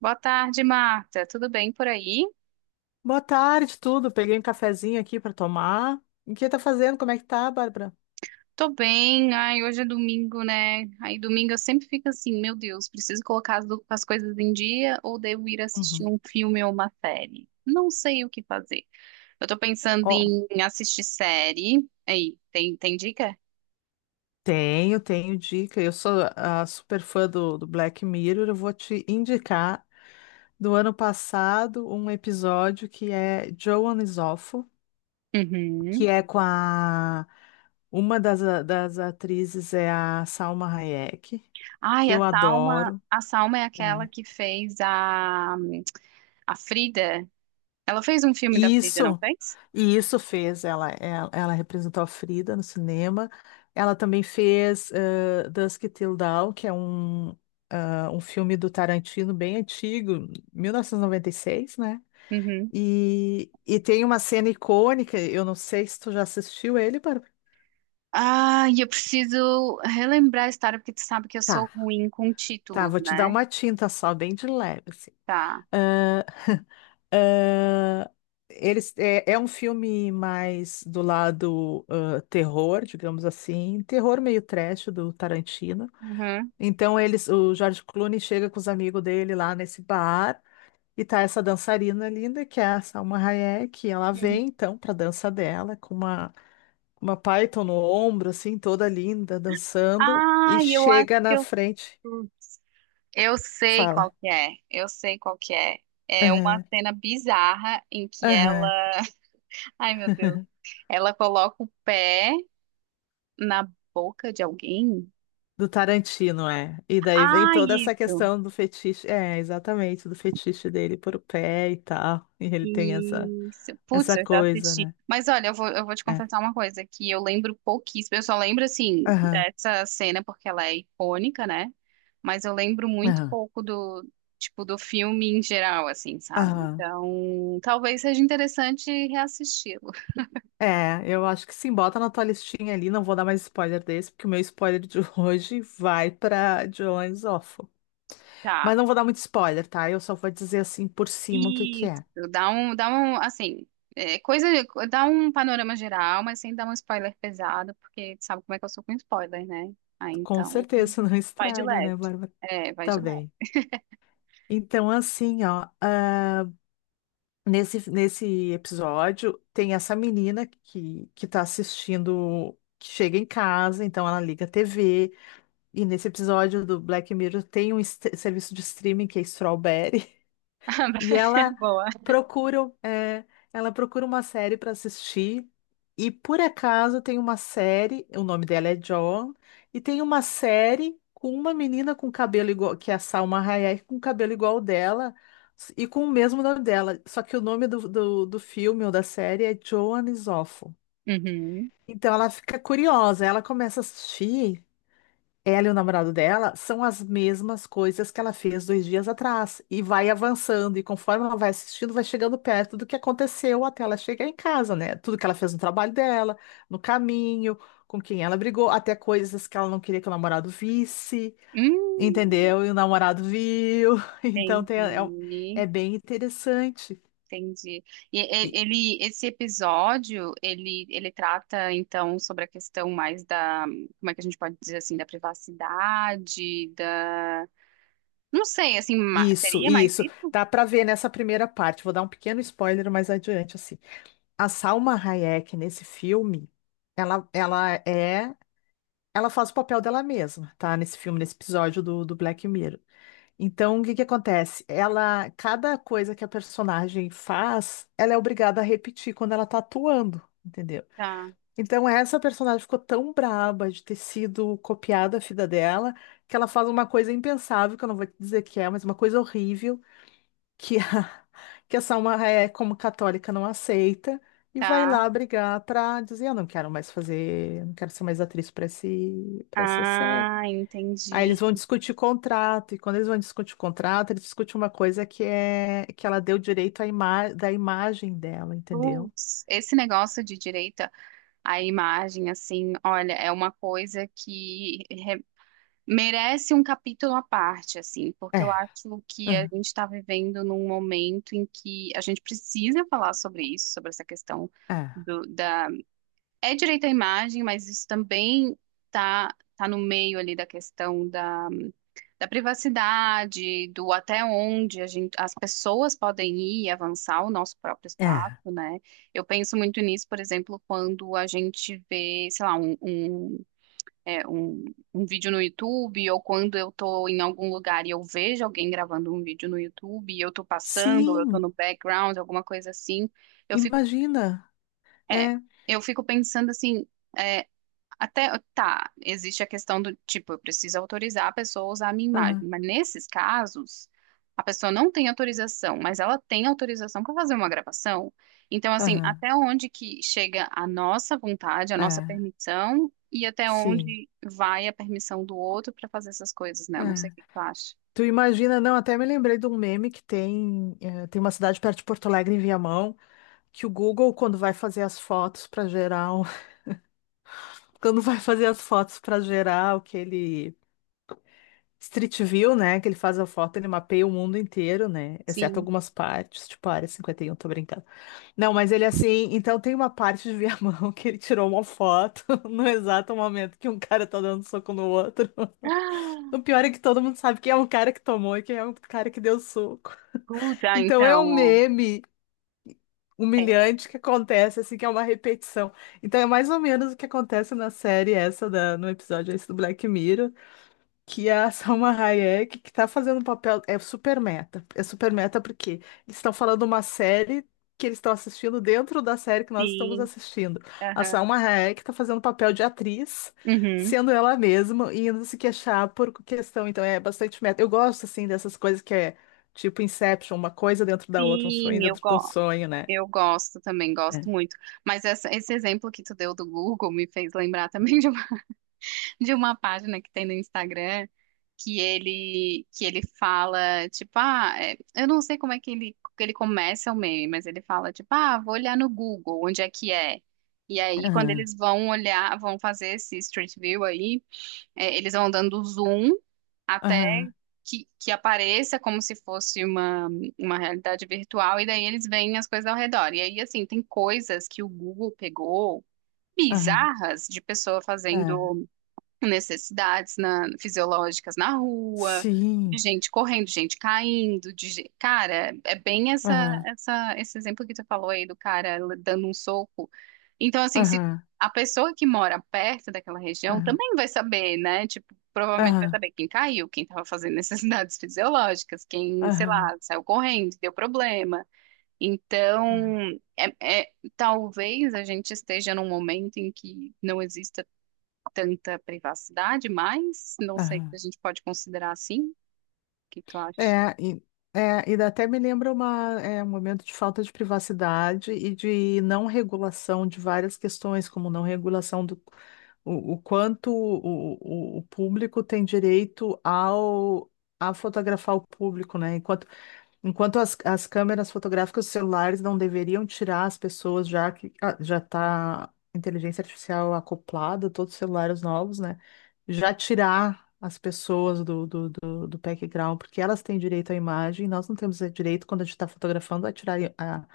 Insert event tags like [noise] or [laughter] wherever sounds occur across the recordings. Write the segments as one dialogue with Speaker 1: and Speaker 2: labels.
Speaker 1: Boa tarde, Marta. Tudo bem por aí?
Speaker 2: Boa tarde, tudo. Peguei um cafezinho aqui para tomar. O que tá fazendo? Como é que tá, Bárbara?
Speaker 1: Tô bem. Ai, hoje é domingo, né? Aí domingo eu sempre fico assim, meu Deus, preciso colocar as, as coisas em dia, ou devo ir assistir
Speaker 2: Uhum.
Speaker 1: um filme ou uma série? Não sei o que fazer. Eu tô pensando
Speaker 2: Ó,
Speaker 1: em assistir série. Aí, tem dica?
Speaker 2: tenho dica. Eu sou a super fã do Black Mirror. Eu vou te indicar do ano passado um episódio que é Joan is Awful, que
Speaker 1: Uhum.
Speaker 2: é com a uma das atrizes é a Salma Hayek,
Speaker 1: Ai,
Speaker 2: que eu adoro.
Speaker 1: A Salma é aquela
Speaker 2: É.
Speaker 1: que fez a Frida. Ela fez um filme da Frida, não
Speaker 2: Isso,
Speaker 1: fez?
Speaker 2: e isso fez. Ela representou a Frida no cinema. Ela também fez Dusk Till Dawn, que é um filme do Tarantino bem antigo, 1996, né?
Speaker 1: Uhum.
Speaker 2: E tem uma cena icônica. Eu não sei se tu já assistiu ele, Bárbara.
Speaker 1: Ah, e eu preciso relembrar a história, porque tu sabe que eu sou
Speaker 2: Tá,
Speaker 1: ruim com
Speaker 2: tá,
Speaker 1: títulos,
Speaker 2: vou te dar
Speaker 1: né?
Speaker 2: uma tinta só, bem de leve, assim.
Speaker 1: Tá.
Speaker 2: Ah, é um filme mais do lado terror, digamos assim, terror meio trash do Tarantino.
Speaker 1: Uhum,
Speaker 2: Então o George Clooney chega com os amigos dele lá nesse bar e tá essa dançarina linda que é a Salma Hayek, e ela
Speaker 1: uhum.
Speaker 2: vem então pra dança dela com uma Python no ombro assim, toda linda, dançando
Speaker 1: Ah,
Speaker 2: e
Speaker 1: eu acho
Speaker 2: chega
Speaker 1: que
Speaker 2: na
Speaker 1: eu.
Speaker 2: frente,
Speaker 1: Putz, eu sei qual
Speaker 2: fala:
Speaker 1: que é. Eu sei qual que é. É uma
Speaker 2: "Aham,
Speaker 1: cena bizarra em que ela.
Speaker 2: aham".
Speaker 1: [laughs] Ai, meu Deus. Ela coloca o pé na boca de alguém.
Speaker 2: Do Tarantino, é. E daí vem
Speaker 1: Ah,
Speaker 2: toda essa
Speaker 1: isso.
Speaker 2: questão do fetiche. É, exatamente, do fetiche dele por o pé e tal. E ele tem essa,
Speaker 1: Isso. Putz,
Speaker 2: essa
Speaker 1: eu já
Speaker 2: coisa,
Speaker 1: assisti.
Speaker 2: né?
Speaker 1: Mas olha, eu vou te
Speaker 2: É.
Speaker 1: confessar uma coisa, que eu lembro pouquíssimo. Eu só lembro, assim,
Speaker 2: Aham,
Speaker 1: dessa cena porque ela é icônica, né? Mas eu lembro muito
Speaker 2: aham,
Speaker 1: pouco do, tipo, do filme em geral, assim, sabe?
Speaker 2: aham.
Speaker 1: Então, talvez seja interessante reassisti-lo. [laughs]
Speaker 2: É, eu acho que sim, bota na tua listinha ali. Não vou dar mais spoiler desse, porque o meu spoiler de [laughs] hoje vai pra Jones Awful. Mas
Speaker 1: Tá.
Speaker 2: não vou dar muito spoiler, tá? Eu só vou dizer assim por cima o que que
Speaker 1: Isso,
Speaker 2: é.
Speaker 1: dá um, assim, é, coisa, dá um panorama geral, mas sem dar um spoiler pesado, porque tu sabe como é que eu sou com spoiler, né? Aí
Speaker 2: Com
Speaker 1: então,
Speaker 2: certeza [laughs] não
Speaker 1: vai de
Speaker 2: estraga,
Speaker 1: leve.
Speaker 2: né, Bárbara?
Speaker 1: É, vai
Speaker 2: Tá
Speaker 1: de leve.
Speaker 2: bem. Então, assim, ó. Nesse episódio, tem essa menina que tá assistindo, que chega em casa, então ela liga a TV. E nesse episódio do Black Mirror tem um serviço de streaming que é Strawberry. E
Speaker 1: [laughs] É boa.
Speaker 2: procura, é, ela procura uma série para assistir. E por acaso tem uma série, o nome dela é John, e tem uma série com uma menina com cabelo igual, que é a Salma Hayek, com cabelo igual ao dela e com o mesmo nome dela. Só que o nome do filme ou da série é Joan Isoffo.
Speaker 1: Uhum.
Speaker 2: Então ela fica curiosa, ela começa a assistir ela e o namorado dela são as mesmas coisas que ela fez 2 dias atrás e vai avançando e conforme ela vai assistindo, vai chegando perto do que aconteceu até ela chegar em casa, né? Tudo que ela fez no trabalho dela, no caminho, com quem ela brigou, até coisas que ela não queria que o namorado visse,
Speaker 1: Hum,
Speaker 2: entendeu? E o namorado viu. [laughs] Então é
Speaker 1: entendi,
Speaker 2: bem interessante.
Speaker 1: entendi.
Speaker 2: E-
Speaker 1: Ele, esse episódio, ele trata, então, sobre a questão mais da, como é que a gente pode dizer assim, da privacidade, da, não sei, assim,
Speaker 2: Isso,
Speaker 1: seria mais
Speaker 2: isso.
Speaker 1: isso?
Speaker 2: Dá pra ver nessa primeira parte. Vou dar um pequeno spoiler mais adiante, assim. A Salma Hayek nesse filme, ela, ela é, ela faz o papel dela mesma, tá? Nesse filme, nesse episódio do Black Mirror. Então, o que que acontece? Ela, cada coisa que a personagem faz, ela é obrigada a repetir quando ela tá atuando, entendeu?
Speaker 1: Tá,
Speaker 2: Então, essa personagem ficou tão braba de ter sido copiada a vida dela, que ela faz uma coisa impensável, que eu não vou te dizer que é, mas uma coisa horrível que a, [laughs] que a Salma é como católica não aceita e vai
Speaker 1: tá.
Speaker 2: lá brigar para dizer eu não quero mais fazer, não quero ser mais atriz para essa série.
Speaker 1: Ah,
Speaker 2: Aí eles
Speaker 1: entendi.
Speaker 2: vão discutir o contrato e quando eles vão discutir o contrato, eles discutem uma coisa que é que ela deu direito à ima da imagem dela, entendeu?
Speaker 1: Putz, esse negócio de direita à imagem, assim, olha, é uma coisa que re- merece um capítulo à parte, assim,
Speaker 2: É,
Speaker 1: porque eu acho que a
Speaker 2: aham,
Speaker 1: gente está vivendo num momento em que a gente precisa falar sobre isso, sobre essa questão do, da. É direito à imagem, mas isso também tá no meio ali da questão da privacidade, do até onde a gente, as pessoas podem ir e avançar o nosso próprio
Speaker 2: é, é.
Speaker 1: espaço, né? Eu penso muito nisso, por exemplo, quando a gente vê, sei lá, é, um, um vídeo no YouTube, ou quando eu tô em algum lugar e eu vejo alguém gravando um vídeo no YouTube, e eu tô passando, ou eu tô
Speaker 2: Sim,
Speaker 1: no background, alguma coisa assim, eu fico,
Speaker 2: imagina.
Speaker 1: é,
Speaker 2: É,
Speaker 1: eu fico pensando assim. é, até, tá, existe a questão do tipo, eu preciso autorizar a pessoa a usar a minha
Speaker 2: aham,
Speaker 1: imagem, mas nesses casos, a pessoa não tem autorização, mas ela tem autorização para fazer uma gravação. Então, assim,
Speaker 2: aham,
Speaker 1: até onde que chega a nossa vontade, a nossa
Speaker 2: é,
Speaker 1: permissão, e até
Speaker 2: sim.
Speaker 1: onde vai a permissão do outro para fazer essas coisas, né?
Speaker 2: É.
Speaker 1: Eu não sei o que que tu acha.
Speaker 2: Tu imagina, não, até me lembrei de um meme que tem, tem uma cidade perto de Porto Alegre, em Viamão, que o Google, quando vai fazer as fotos para gerar, [laughs] quando vai fazer as fotos para gerar aquele Street View, né, que ele faz a foto, ele mapeia o mundo inteiro, né, exceto
Speaker 1: Sim.
Speaker 2: algumas partes, tipo a Área 51, tô brincando. Não, mas ele assim, então tem uma parte de Viamão [laughs] que ele tirou uma foto [laughs] no exato momento que um cara tá dando soco no outro. [laughs]
Speaker 1: Ah,
Speaker 2: O pior é que todo mundo sabe quem é o cara que tomou e quem é o cara que deu soco.
Speaker 1: puta,
Speaker 2: Então é um
Speaker 1: então, ó.
Speaker 2: meme
Speaker 1: É,
Speaker 2: humilhante que acontece, assim, que é uma repetição. Então é mais ou menos o que acontece na série essa, no episódio esse do Black Mirror que é a [laughs] Salma Hayek, que tá fazendo um papel, é super meta. É super meta porque eles estão falando uma série que eles estão assistindo dentro da série que nós estamos
Speaker 1: sim.
Speaker 2: assistindo. A
Speaker 1: Aham.
Speaker 2: Salma Hayek tá fazendo papel de atriz,
Speaker 1: Uhum.
Speaker 2: sendo ela mesma e indo se queixar por questão. Então é bastante meta. Eu gosto, assim, dessas coisas que é tipo Inception, uma coisa dentro da outra, um sonho
Speaker 1: Sim, eu
Speaker 2: dentro de um
Speaker 1: gosto.
Speaker 2: sonho, né?
Speaker 1: Eu gosto também, gosto
Speaker 2: É.
Speaker 1: muito. Mas esse exemplo que tu deu do Google me fez lembrar [laughs] também de uma, [laughs] de uma página que tem no Instagram que ele fala, tipo, ah, é, eu não sei como é que ele começa o meme, mas ele fala, tipo, ah, vou olhar no Google, onde é que é? E aí, quando
Speaker 2: Aham,
Speaker 1: eles vão olhar, vão fazer esse Street View aí, é, eles vão dando zoom até
Speaker 2: aham,
Speaker 1: que apareça como se fosse uma realidade virtual, e daí eles veem as coisas ao redor. E aí, assim, tem coisas que o Google pegou
Speaker 2: aham,
Speaker 1: bizarras de pessoa
Speaker 2: aham.
Speaker 1: fazendo fisiológicas na rua, de
Speaker 2: Sim.
Speaker 1: gente correndo, gente caindo, cara, é bem essa,
Speaker 2: Aham,
Speaker 1: essa, esse exemplo que tu falou aí do cara dando um soco. Então, assim, se
Speaker 2: aham,
Speaker 1: a pessoa que mora perto daquela região
Speaker 2: aham,
Speaker 1: também vai saber, né? Tipo, provavelmente vai
Speaker 2: aham,
Speaker 1: saber quem caiu, quem estava fazendo necessidades [laughs] fisiológicas, quem, sei
Speaker 2: aham.
Speaker 1: lá, saiu correndo, deu problema.
Speaker 2: Aham.
Speaker 1: Então, talvez a gente esteja num momento em que não exista tanta privacidade, mas não sei se a
Speaker 2: Aham.
Speaker 1: gente pode considerar assim. O que tu acha?
Speaker 2: É, e, é, e até me lembra uma, é, um momento de falta de privacidade e de não regulação de várias questões, como não regulação do o quanto o público tem direito ao a fotografar o público, né? Enquanto as câmeras fotográficas dos celulares não deveriam tirar as pessoas, já que ah, já está inteligência artificial acoplada, todos os celulares novos, né? Já tirar as pessoas do background, porque elas têm direito à imagem, nós não temos direito, quando a gente está fotografando, a tirar a,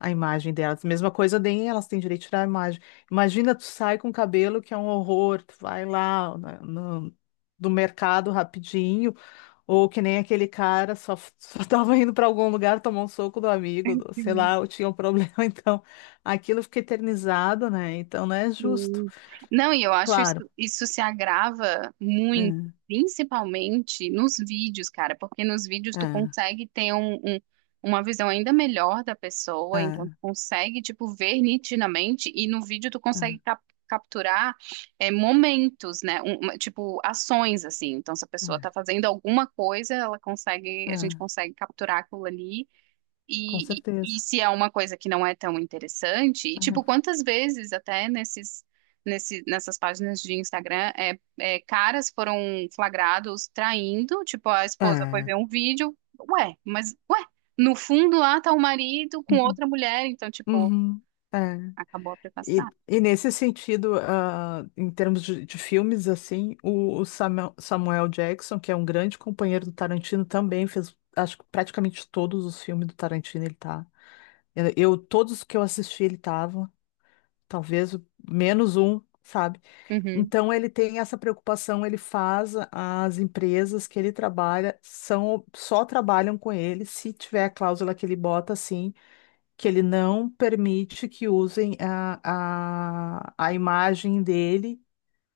Speaker 2: a imagem delas. Mesma coisa, nem elas têm direito a tirar a imagem. Imagina, tu sai com um cabelo, que é um horror, tu vai lá do mercado rapidinho ou que nem aquele cara só, [laughs] só tava indo para algum lugar, tomou um soco do amigo, sei
Speaker 1: Sim,
Speaker 2: lá, ou tinha um problema. [laughs] Então, aquilo fica eternizado, né? Então não é justo.
Speaker 1: sim. Não, e eu acho isso,
Speaker 2: Claro.
Speaker 1: isso se agrava
Speaker 2: É,
Speaker 1: muito, principalmente nos vídeos, cara, porque nos vídeos tu
Speaker 2: é,
Speaker 1: consegue ter uma visão ainda melhor da pessoa, então tu
Speaker 2: é,
Speaker 1: consegue, tipo, ver nitidamente, e no vídeo
Speaker 2: é,
Speaker 1: capturar, é, momentos, né? Tipo, ações, assim. Então, se a pessoa tá fazendo alguma coisa, ela consegue,
Speaker 2: é,
Speaker 1: a gente
Speaker 2: é,
Speaker 1: consegue capturar aquilo ali.
Speaker 2: com
Speaker 1: E
Speaker 2: certeza.
Speaker 1: se é uma coisa que não é tão interessante, e tipo, quantas vezes até nessas páginas de Instagram, caras foram flagrados traindo, tipo, a
Speaker 2: É.
Speaker 1: esposa foi
Speaker 2: É.
Speaker 1: ver um vídeo, mas ué, no fundo lá tá o marido com
Speaker 2: Uhum,
Speaker 1: outra mulher, então, tipo,
Speaker 2: uhum, é.
Speaker 1: acabou a
Speaker 2: E,
Speaker 1: privacidade.
Speaker 2: e nesse sentido, ah, em termos de filmes, assim, o Samuel, Jackson, que é um grande companheiro do Tarantino, também fez, acho que praticamente todos os filmes do Tarantino ele tá. Todos os que eu assisti, ele tava, talvez menos um, sabe?
Speaker 1: Uhum,
Speaker 2: Então ele tem essa preocupação, ele as empresas que ele trabalha são só trabalham com ele se tiver a cláusula que ele bota assim, que ele não permite que usem a imagem dele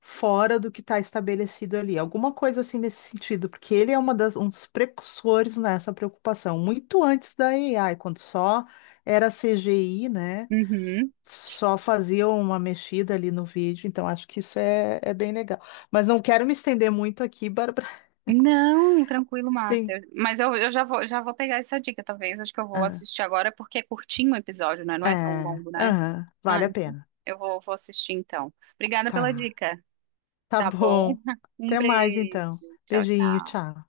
Speaker 2: fora do que está estabelecido ali. Alguma coisa assim nesse sentido, porque ele é um dos precursores nessa preocupação, muito antes da AI, quando só era CGI, né?
Speaker 1: uhum.
Speaker 2: Só faziam uma mexida ali no vídeo, então acho que isso é, é bem legal. Mas não quero me estender muito aqui, Bárbara. [laughs]
Speaker 1: Não, tranquilo,
Speaker 2: Tem.
Speaker 1: Marta. Mas eu já vou pegar essa dica, talvez. Acho que eu vou
Speaker 2: Ah,
Speaker 1: assistir agora, porque é curtinho o episódio, né? Não é tão
Speaker 2: é,
Speaker 1: longo, né?
Speaker 2: aham,
Speaker 1: Ah,
Speaker 2: vale a
Speaker 1: então.
Speaker 2: pena.
Speaker 1: Eu vou assistir então. Obrigada pela
Speaker 2: Tá,
Speaker 1: dica.
Speaker 2: tá
Speaker 1: Tá bom?
Speaker 2: bom.
Speaker 1: [laughs] Um
Speaker 2: Até mais
Speaker 1: beijo.
Speaker 2: então.
Speaker 1: Tchau,
Speaker 2: Beijinho,
Speaker 1: tchau.
Speaker 2: tchau.